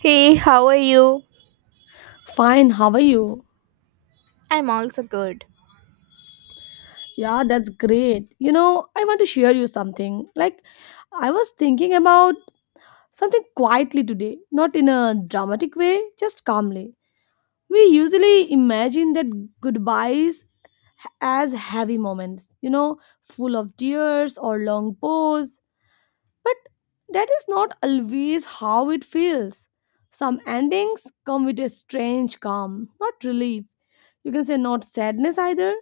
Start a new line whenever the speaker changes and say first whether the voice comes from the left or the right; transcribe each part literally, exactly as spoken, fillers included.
right: Hey, how are you?
left: Fine, how are you?
right: I'm also good.
left: Yeah, that's great. You know, I want to share you something. Like, I was thinking about something quietly today, not in a dramatic way, just calmly. We usually imagine that goodbyes as heavy moments, you know, full of tears or long pause, but that is not always how it feels. Some endings come with a strange calm, not relief. You can say not sadness either,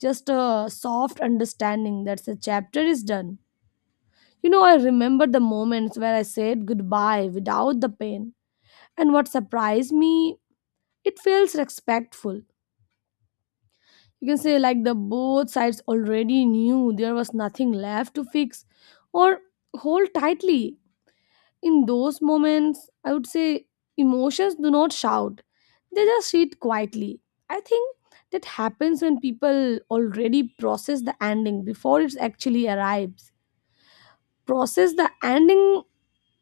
left: just a soft understanding that the chapter is done. You know, I remember the moments where I said goodbye without the pain. And what surprised me, it feels respectful. You can say like the both sides already knew there was nothing left to fix or hold tightly. In those moments, I would say emotions do not shout. They just sit quietly. I think that happens when people already process the ending before it actually arrives, process the ending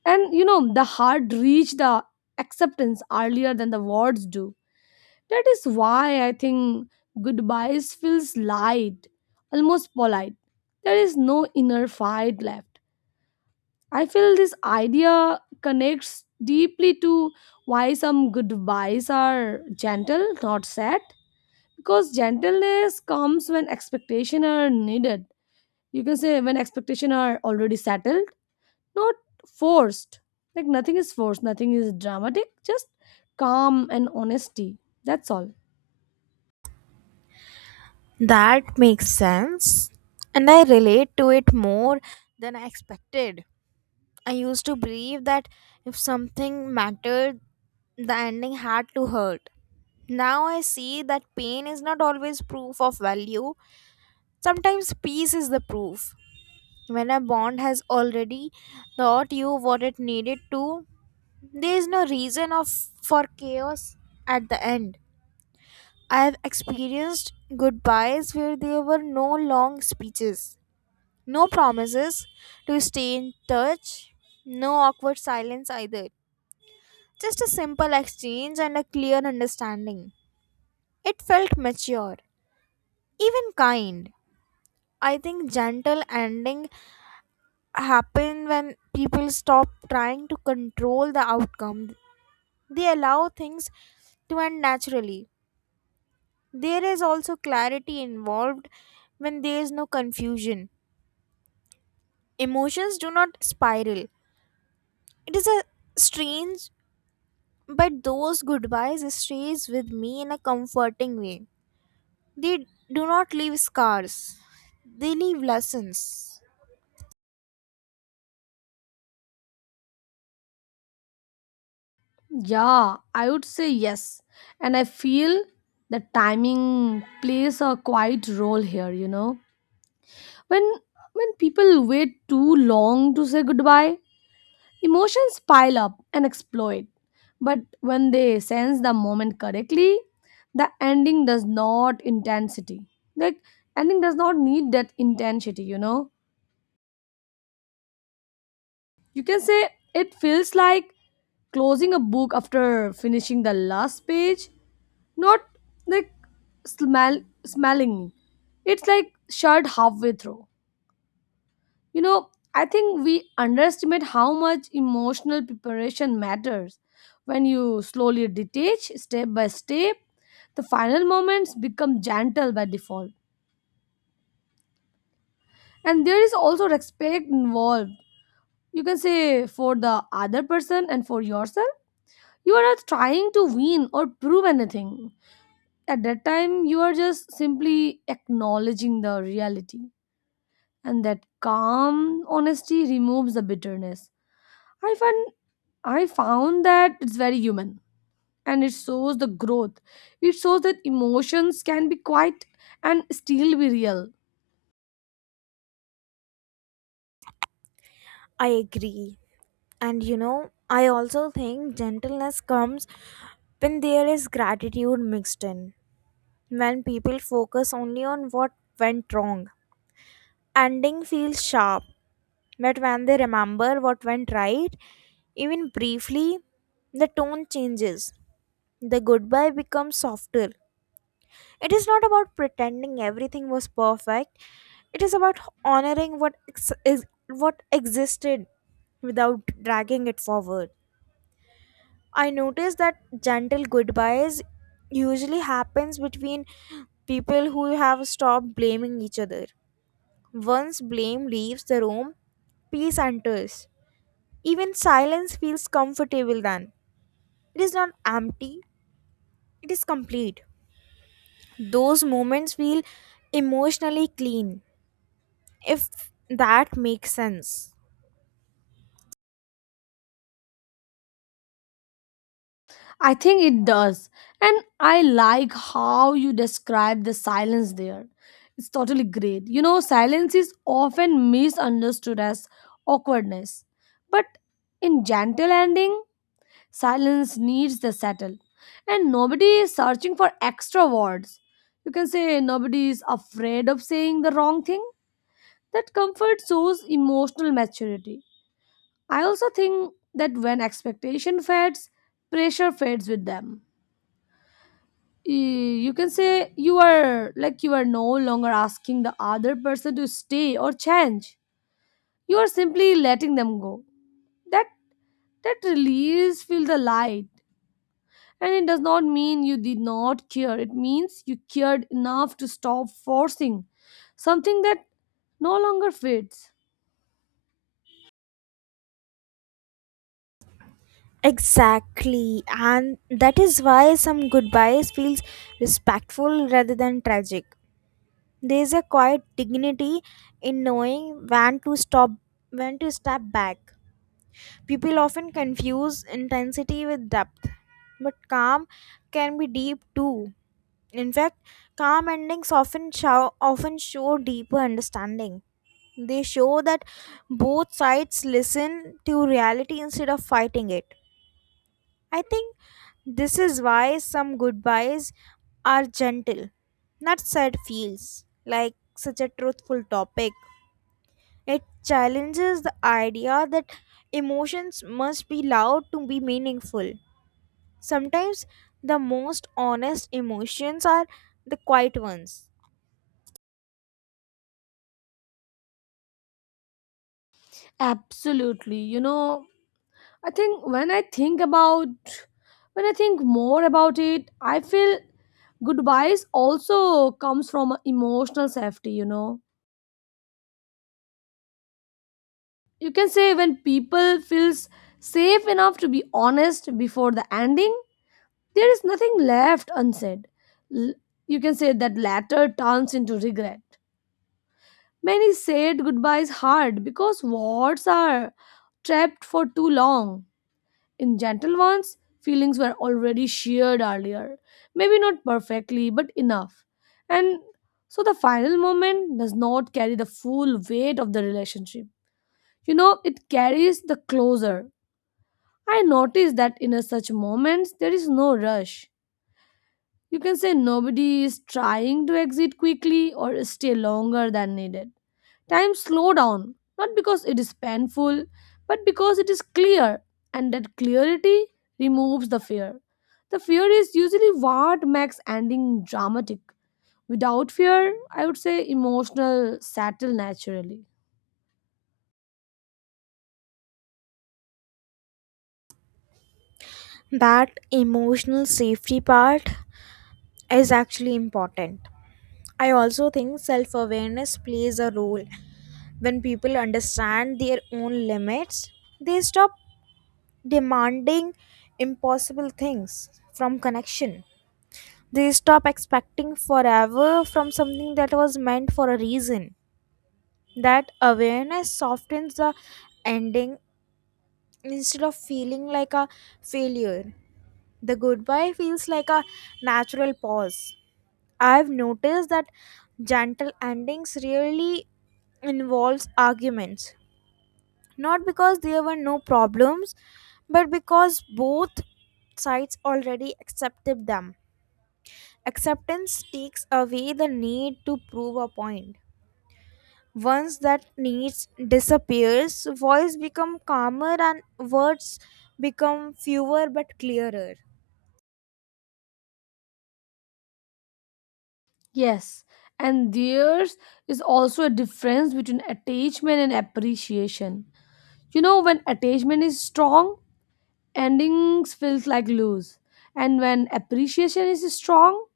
left: and you know the heart reach the acceptance earlier than the words do. That is why I think goodbyes feels light, almost polite. There is no inner fight left. I feel this idea connects deeply to why some goodbyes are gentle, not sad, because gentleness comes when expectation are needed. You can say when expectation are already settled, not forced, like nothing is forced, nothing is dramatic, just calm and honesty. That's all.
right: That makes sense, and I relate to it more than I expected. I used to believe that if something mattered, the ending had to hurt. Now I see that pain is not always proof of value. Sometimes peace is the proof. When a bond has already taught you what it needed to, there is no reason of for chaos at the end. I've experienced goodbyes where there were no long speeches, no promises to stay in touch, no awkward silence either. Just a simple exchange and a clear understanding. It felt mature, even kind. I think gentle ending happen when people stop trying to control the outcome. They allow things to end naturally. There is also clarity involved when there is no confusion. Emotions do not spiral. It is a strange, but those goodbyes stays with me in a comforting way. They do not leave scars. They leave lessons.
left: Yeah, I would say yes. And I feel the timing plays a quite role here, you know. When when people wait too long to say goodbye, emotions pile up and explode. But when they sense the moment correctly, the ending does not intensity. Like, ending does not need that intensity, you know. You can say it feels like closing a book after finishing the last page, not like smell, smelling. It's like shut halfway through. You know, I think we underestimate how much emotional preparation matters. When you slowly detach step by step, the final moments become gentle by default. And there is also respect involved. You can say for the other person and for yourself. You are not trying to win or prove anything. At that time, you are just simply acknowledging the reality. And that calm honesty removes the bitterness. I find I found that it's very human and it shows the growth. It shows that emotions can be quiet and still be real.
right: I agree. And you know, I also think gentleness comes when there is gratitude mixed in. When people focus only on what went wrong, ending feels sharp. But when they remember what went right, even briefly, the tone changes. The goodbye becomes softer. It is not about pretending everything was perfect. It is about honoring what ex- is what existed without dragging it forward. I noticed that gentle goodbyes usually happens between people who have stopped blaming each other. Once blame leaves the room, peace enters. Even silence feels comfortable then. It is not empty, it is complete. Those moments feel emotionally clean, if that makes sense.
left: I think it does. And I like how you describe the silence there. It's totally great. You know, silence is often misunderstood as awkwardness. But in gentle ending, silence needs the settle. And nobody is searching for extra words. You can say nobody is afraid of saying the wrong thing. That comfort shows emotional maturity. I also think that when expectation fades, pressure fades with them. Y- you can say you are like you are no longer asking the other person to stay or change, you are simply letting them go. That that release feel the light, and it does not mean you did not care, it means you cared enough to stop forcing something that no longer fits.
right: Exactly, and that is why some goodbyes feels respectful rather than tragic. There is a quiet dignity in knowing when to stop, when to step back. People often confuse intensity with depth, but calm can be deep too. In fact, calm endings often show, often show deeper understanding. They show that both sides listen to reality instead of fighting it. I think this is why some goodbyes are gentle, not sad feels, like such a truthful topic. It challenges the idea that emotions must be loud to be meaningful. Sometimes the most honest emotions are the quiet ones.
left: Absolutely, you know. I think when I think about When I think more about it, I feel goodbyes also comes from emotional safety, you know. You can say when people feels safe enough to be honest before the ending, there is nothing left unsaid. L- you can say that latter turns into regret. Many said goodbyes hard because words are trapped for too long. In gentle ones, feelings were already shared earlier, maybe not perfectly, but enough. And so the final moment does not carry the full weight of the relationship. You know, it carries the closer. I noticed that in a such moments, there is no rush. You can say nobody is trying to exit quickly or stay longer than needed. Time slow down, not because it is painful, but because it is clear, and that clarity removes the fear. The fear is usually what makes ending dramatic. Without fear, I would say emotional settle naturally.
right: That emotional safety part is actually important. I also think self awareness plays a role. When people understand their own limits, they stop demanding impossible things from connection. They stop expecting forever from something that was meant for a reason. That awareness softens the ending instead of feeling like a failure. The goodbye feels like a natural pause. I've noticed that gentle endings really involves arguments, not because there were no problems, but because both sides already accepted them. Acceptance takes away the need to prove a point. Once that need disappears, voice become calmer and words become fewer but clearer.
left: Yes, and there's is also a difference between attachment and appreciation. You know, when attachment is strong, endings feels like lose, and when appreciation is strong,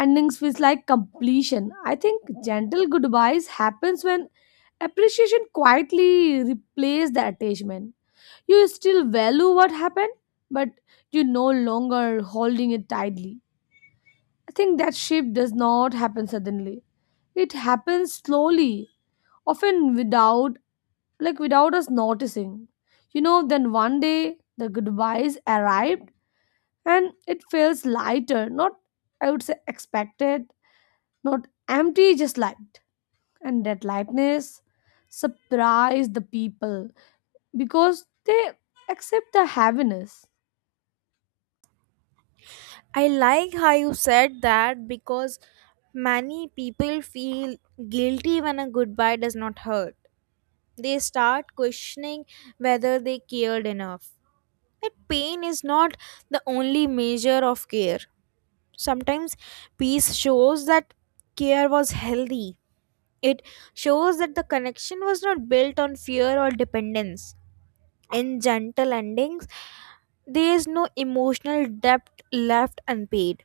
left: endings feels like completion. I think gentle goodbyes happens when appreciation quietly replaces the attachment. You still value what happened, but you no longer holding it tightly. I think that shift does not happen suddenly. It happens slowly, often without, like, without us noticing. You know, then one day the goodbyes arrived and it feels lighter, not, I would say, expected, not empty, just light. And that lightness surprised the people because they accept the heaviness.
right: I like how you said that because many people feel guilty when a goodbye does not hurt. They start questioning whether they cared enough. But pain is not the only measure of care. Sometimes peace shows that care was healthy. It shows that the connection was not built on fear or dependence. In gentle endings, there is no emotional debt left unpaid.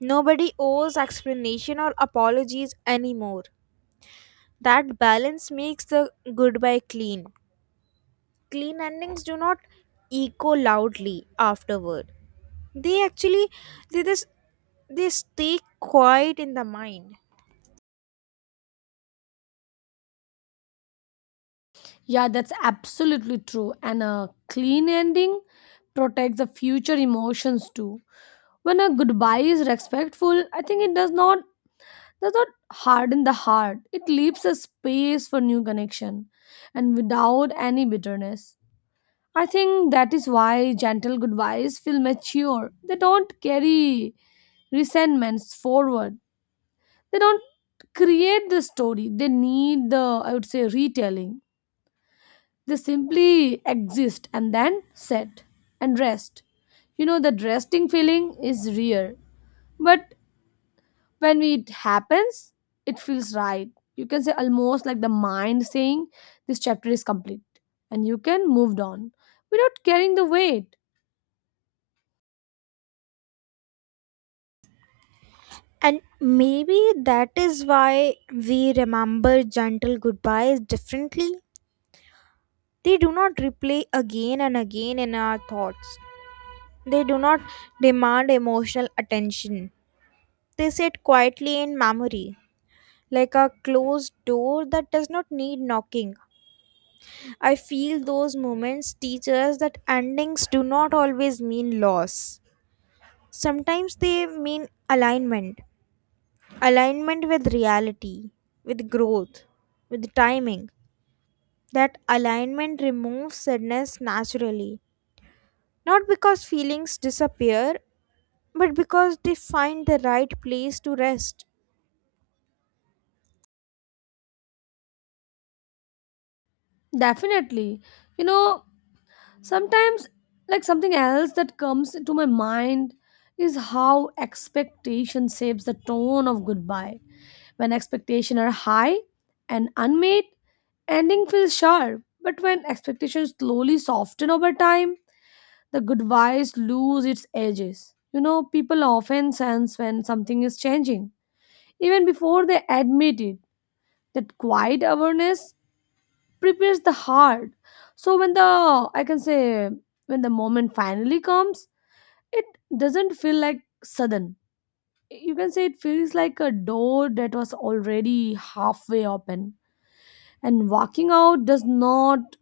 right: Nobody owes explanation or apologies anymore. That balance makes the goodbye clean. Clean endings do not echo loudly afterward. They actually they just they stay quiet in the mind.
left: Yeah, that's absolutely true. And a clean ending protects the future emotions too. When a goodbye is respectful, I think it does not does not harden the heart. It leaves a space for new connection and without any bitterness. I think that is why gentle goodbyes feel mature. They don't carry resentments forward. They don't create the story, they need the, I would say, retelling. They simply exist and then sit and rest. You know, the resting feeling is rare, but when it happens, it feels right. You can say almost like the mind saying, "This chapter is complete, and you can move on without carrying the weight."
right: And maybe that is why we remember gentle goodbyes differently. They do not replay again and again in our thoughts. They do not demand emotional attention. They sit quietly in memory, like a closed door that does not need knocking. I feel those moments teach us that endings do not always mean loss. Sometimes they mean alignment, alignment with reality, with growth, with timing. That alignment removes sadness naturally, not because feelings disappear, but because they find the right place to rest.
left: Definitely. You know, sometimes, like, something else that comes to my mind is how expectation shapes the tone of goodbye. When expectations are high and unmet, ending feels sharp. But when expectations slowly soften over time, the goodbyes lose its edges. You know, people often sense when something is changing, even before they admit it. That quiet awareness prepares the heart, so when the I can say when the moment finally comes, it doesn't feel like sudden. You can say it feels like a door that was already halfway open, and walking out does not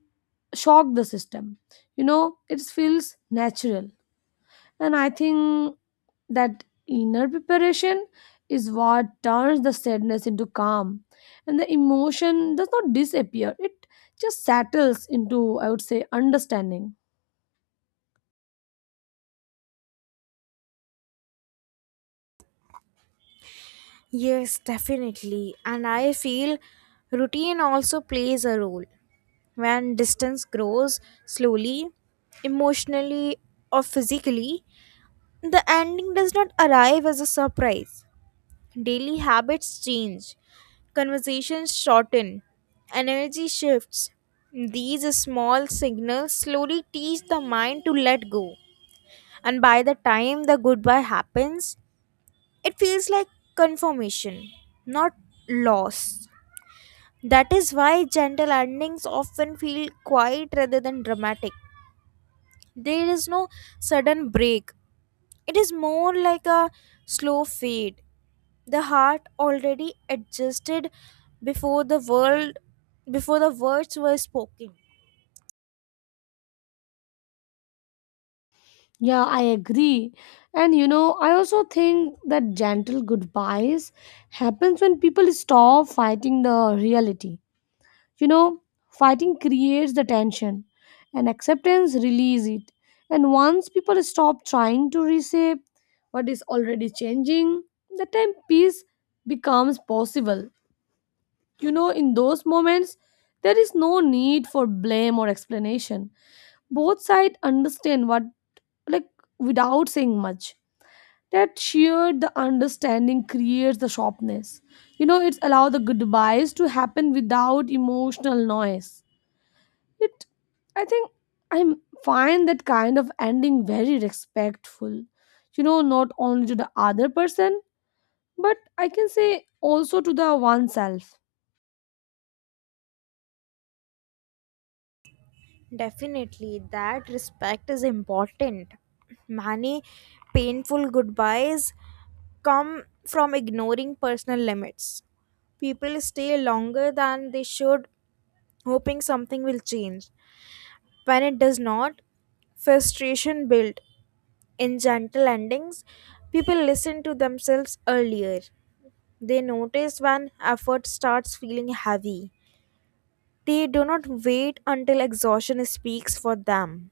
left: shock the system. You know, it feels natural. And I think that inner preparation is what turns the sadness into calm. And the emotion does not disappear, it just settles into, I would say, understanding.
right: Yes, definitely. And I feel routine also plays a role. When distance grows slowly, emotionally, or physically, the ending does not arrive as a surprise. Daily habits change, conversations shorten, energy shifts. These small signals slowly teach the mind to let go. And by the time the goodbye happens, it feels like confirmation, not loss. That is why gentle endings often feel quiet rather than dramatic. There is no sudden break. It is more like a slow fade. The heart already adjusted before the world before the words were spoken.
left: Yeah, I agree. And you know, I also think that gentle goodbyes happens when people stop fighting the reality. You know, fighting creates the tension, and acceptance release it. And once people stop trying to reshape what is already changing, the time peace becomes possible. You know, in those moments, there is no need for blame or explanation. Both sides understand what, like, without saying much. That shared the understanding creates the sharpness. You know, it's allow the goodbyes to happen without emotional noise. it, I think, I find that kind of ending very respectful. You know, not only to the other person, but I can say also to the oneself.
right: Definitely that respect is important. Many painful goodbyes come from ignoring personal limits. People stay longer than they should, hoping something will change. When it does not, frustration builds. In gentle endings, people listen to themselves earlier. They notice when effort starts feeling heavy. They do not wait until exhaustion speaks for them.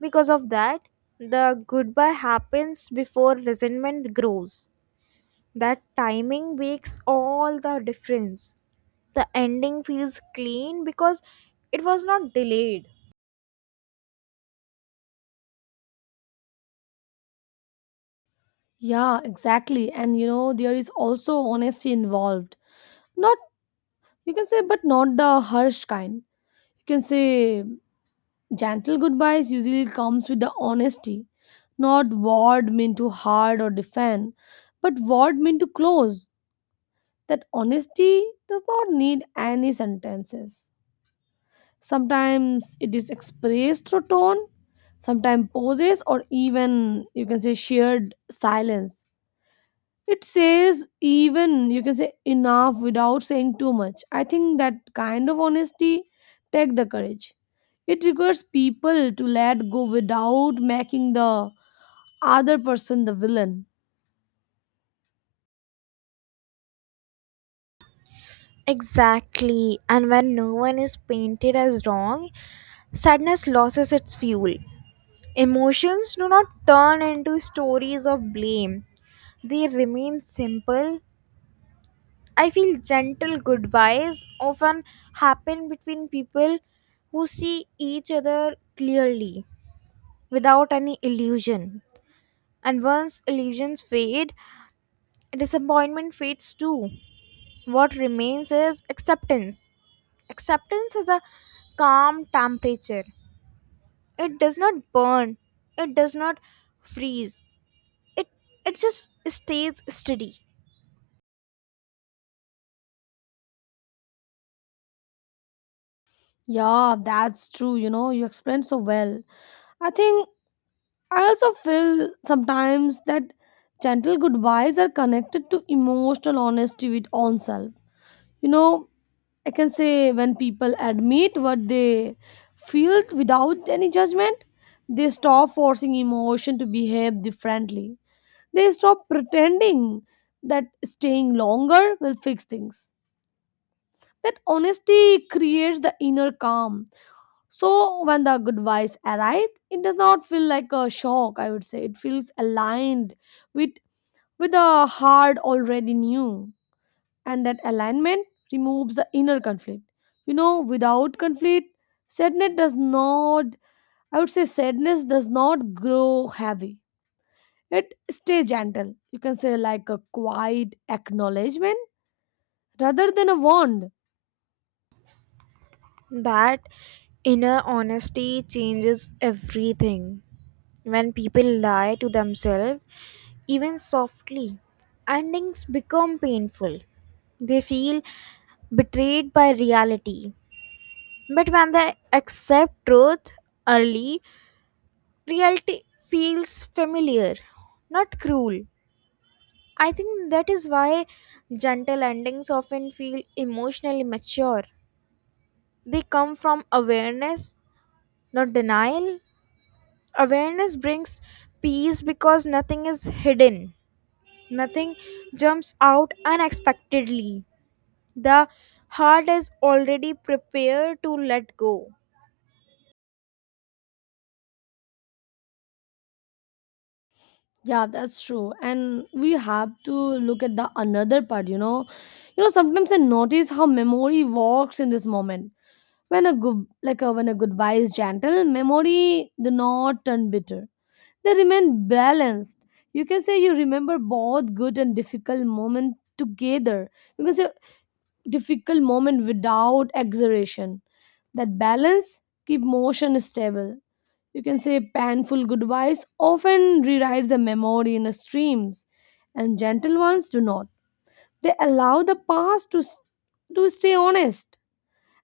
right: Because of that, the goodbye happens before resentment grows. That timing makes all the difference. The ending feels clean because it was not delayed.
left: Yeah, exactly. And you know, there is also honesty involved. Not, you can say, but not the harsh kind. You can say gentle goodbyes usually comes with the honesty, not word meant to hard or defend, but word meant to close. That honesty does not need any sentences. Sometimes it is expressed through tone, sometimes pauses, or even you can say shared silence. It says even you can say enough without saying too much. I think that kind of honesty take the courage. It requires people to let go without making the other person the villain.
right: Exactly, and when no one is painted as wrong, sadness loses its fuel. Emotions do not turn into stories of blame. They remain simple. I feel gentle goodbyes often happen between people who see each other clearly without any illusion. And once illusions fade, disappointment fades too. What remains is acceptance. Acceptance is a calm temperature. It does not burn, it does not freeze, it it just stays steady.
left: Yeah, that's true. You know, you explained so well. I think I also feel sometimes that gentle goodbyes are connected to emotional honesty with oneself. You know, I can say when people admit what they feel without any judgment, they stop forcing emotion to behave differently. They stop pretending that staying longer will fix things. That honesty creates the inner calm, so when the good vibes arrived, it does not feel like a shock, I would say. It feels aligned with with the heart already knew. And that alignment removes the inner conflict. You know, without conflict, sadness does not, I would say sadness does not grow heavy. It stay gentle. You can say like a quiet acknowledgement rather than a wound.
right: That inner honesty changes everything. When people lie to themselves, even softly, endings become painful. They feel betrayed by reality. But when they accept truth early, reality feels familiar, not cruel. I think that is why gentle endings often feel emotionally mature. They come from awareness, not denial. Awareness brings peace because nothing is hidden, nothing jumps out unexpectedly. The heart is already prepared to let go.
left: Yeah, that's true. And we have to look at the another part, you know. You know, sometimes I notice how memory walks in this moment. When a good like a, when a goodbye is gentle, memory do not turn bitter. They remain balanced. You can say you remember both good and difficult moment together. You can say difficult moment without exaggeration. That balance keep motion stable. You can say painful goodbyes often rewrite the memory in streams, and gentle ones do not. They allow the past to, s- to stay honest,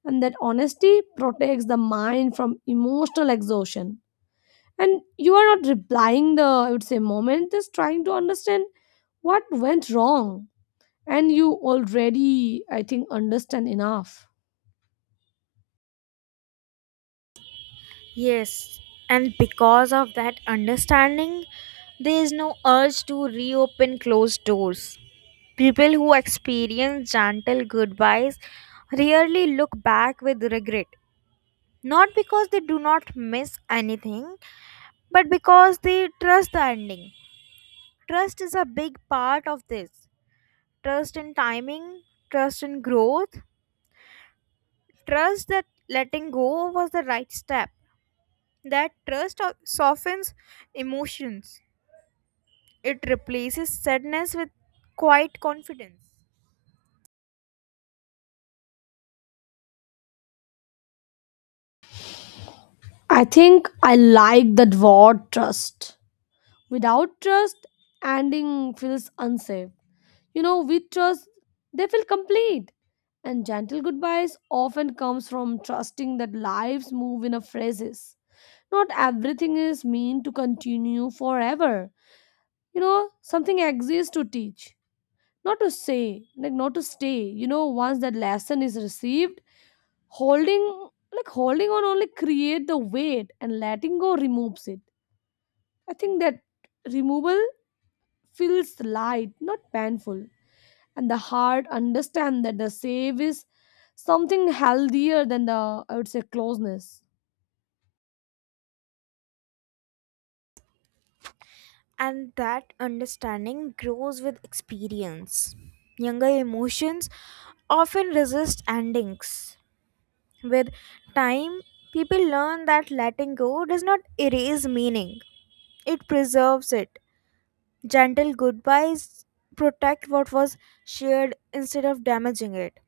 left: and that honesty protects the mind from emotional exhaustion. And you are not replying the, I would say, moment, just trying to understand what went wrong, and you already, I think, understand enough.
right: Yes, and because of that understanding, there is no urge to reopen closed doors. People who experience gentle goodbyes rarely look back with regret. Not because they do not miss anything, but because they trust the ending. Trust is a big part of this. Trust in timing, trust in growth, trust that letting go was the right step. That trust o- softens emotions, it replaces sadness with quiet confidence.
left: I think I like that word trust. Without trust, ending feels unsafe. You know, with trust, they feel complete. And gentle goodbyes often comes from trusting that lives move in a phrases. Not everything is meant to continue forever. You know, something exists to teach, not to say, like, not to stay. You know, once that lesson is received, holding, like, holding on only create the weight, and letting go removes it. I think that removal feels light, not painful. And the heart understand that the save is something healthier than the, I would say, closeness.
right: And that understanding grows with experience. Younger emotions often resist endings. With time, people learn that letting go does not erase meaning, it preserves it. Gentle goodbyes protect what was shared instead of damaging it.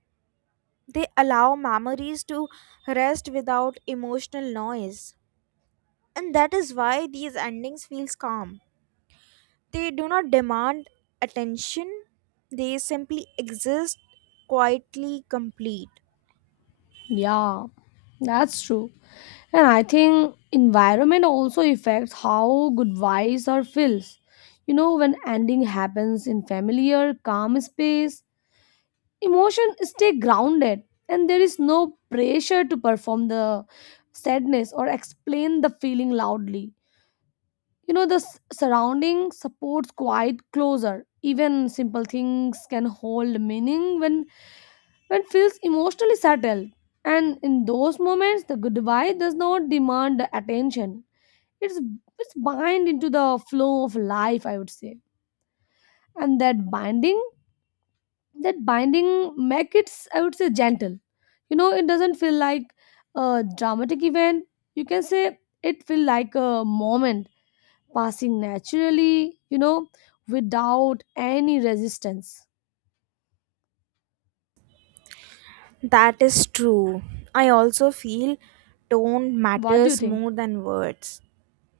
right: They allow memories to rest without emotional noise. And that is why these endings feel calm. They do not demand attention, they simply exist quietly complete.
left: Yeah, that's true. And I think environment also affects how good wise or feels. You know, when ending happens in familiar, calm space, emotion stay grounded, and there is no pressure to perform the sadness or explain the feeling loudly. You know, the s- surrounding supports quite closer. Even simple things can hold meaning when when feels emotionally settled. And in those moments, the goodbye does not demand the attention. It's it's bind into the flow of life, I would say. And that binding that binding make it, I would say, gentle. You know, it doesn't feel like a dramatic event. You can say it feel like a moment passing naturally, you know, without any resistance.
right: That is true. I also feel tone
left: What do you
right: matters
left: think?
right: more than words.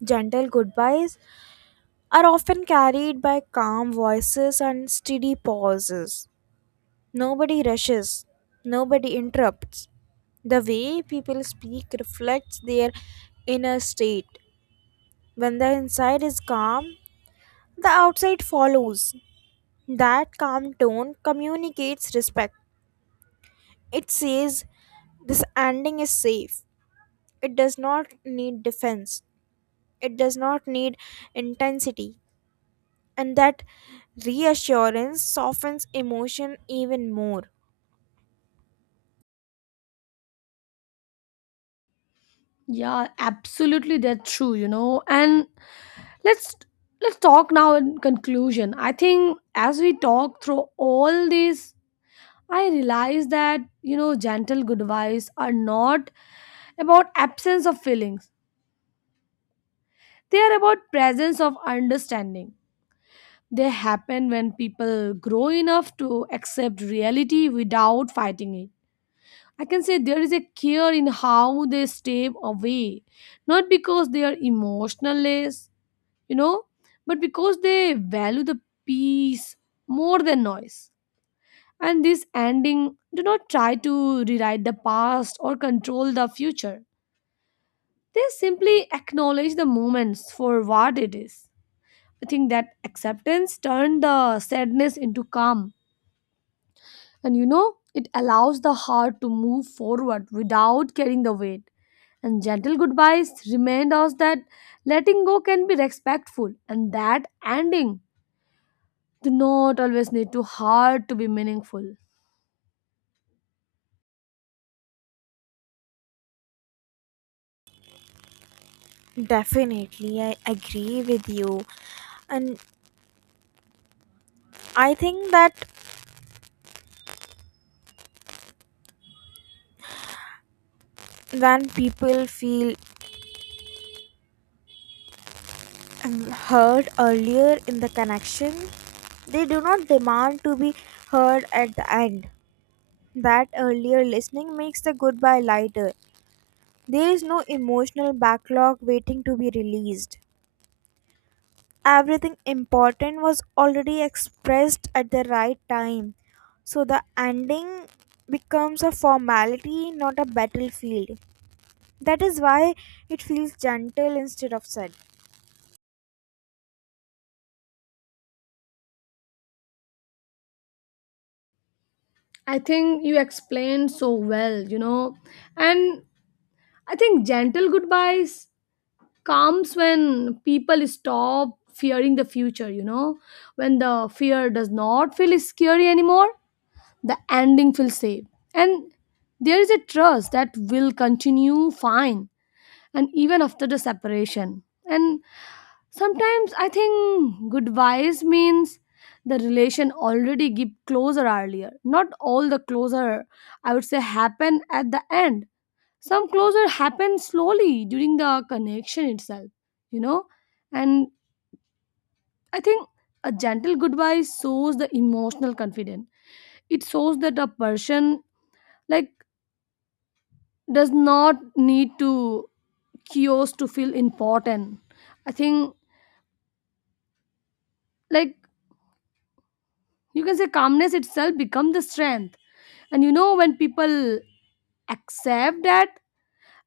right: Gentle goodbyes are often carried by calm voices and steady pauses. Nobody rushes, nobody interrupts. The way people speak reflects their inner state. When the inside is calm, the outside follows. That calm tone communicates respect. It says, "This ending is safe. It does not need defense, it does not need intensity," and that reassurance softens emotion even more.
left: Yeah, absolutely that's true, you know. And let's let's talk now in conclusion. I think as we talk through all this, I realize that, you know, gentle goodbyes are not about absence of feelings. They are about presence of understanding. They happen when people grow enough to accept reality without fighting it. I can say there is a care in how they stay away, not because they are emotionless, you know, but because they value the peace more than noise. And this ending do not try to rewrite the past or control the future. They simply acknowledge the moments for what it is. I think that acceptance turned the sadness into calm, and you know, it allows the heart to move forward without carrying the weight. And gentle goodbyes remind us that letting go can be respectful and that ending do not always need to hard to be meaningful.
right: Definitely, I agree with you. And I think that when people feel um, heard earlier in the connection, they do not demand to be heard at the end. That earlier listening makes the goodbye lighter. There is no emotional backlog waiting to be released. Everything important was already expressed at the right time. So the ending becomes a formality, not a battlefield. That is why it feels gentle instead of sad.
left: I think you explained so well, you know. And I think gentle goodbyes comes when people stop fearing the future, you know. When the fear does not feel scary anymore, the ending feels safe. And there is a trust that will continue fine and even after the separation. And sometimes I think goodbyes means the relation already get closer earlier. Not all the closer, I would say, happen at the end. Some closer happen slowly during the connection itself, you know? And I think a gentle goodbye shows the emotional confidence. It shows that a person, like, does not need to cures to feel important. I think, like, you can say calmness itself become the strength. And you know, when people accept that,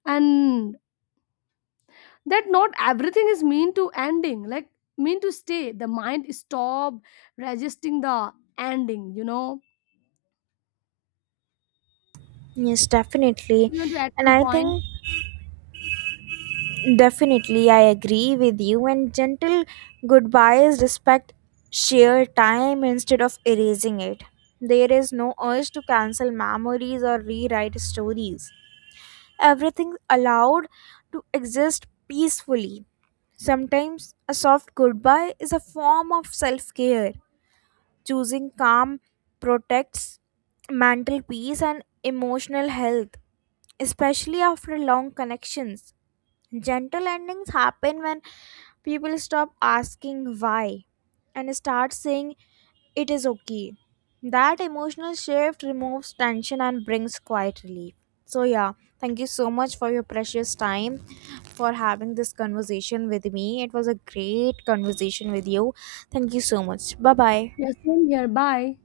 left: and that not everything is mean to ending, like mean to stay, the mind stop resisting the ending, you know,
right: Yes, definitely.
left: even to at
right: And
left: some
right: I
left: point.
right: think definitely I agree with you. And gentle goodbyes respect sheer time instead of erasing it. There is no urge to cancel memories or rewrite stories. Everything allowed to exist peacefully. Sometimes a soft goodbye is a form of self care. Choosing calm protects mental peace and emotional health, especially after long connections. Gentle endings happen when people stop asking why and start saying it is okay. That emotional shift removes tension and brings quiet relief. So, yeah, thank you so much for your precious time for having this conversation with me. It was a great conversation with you. Thank you so much. Bye bye.
left: Yeah, same here. Bye.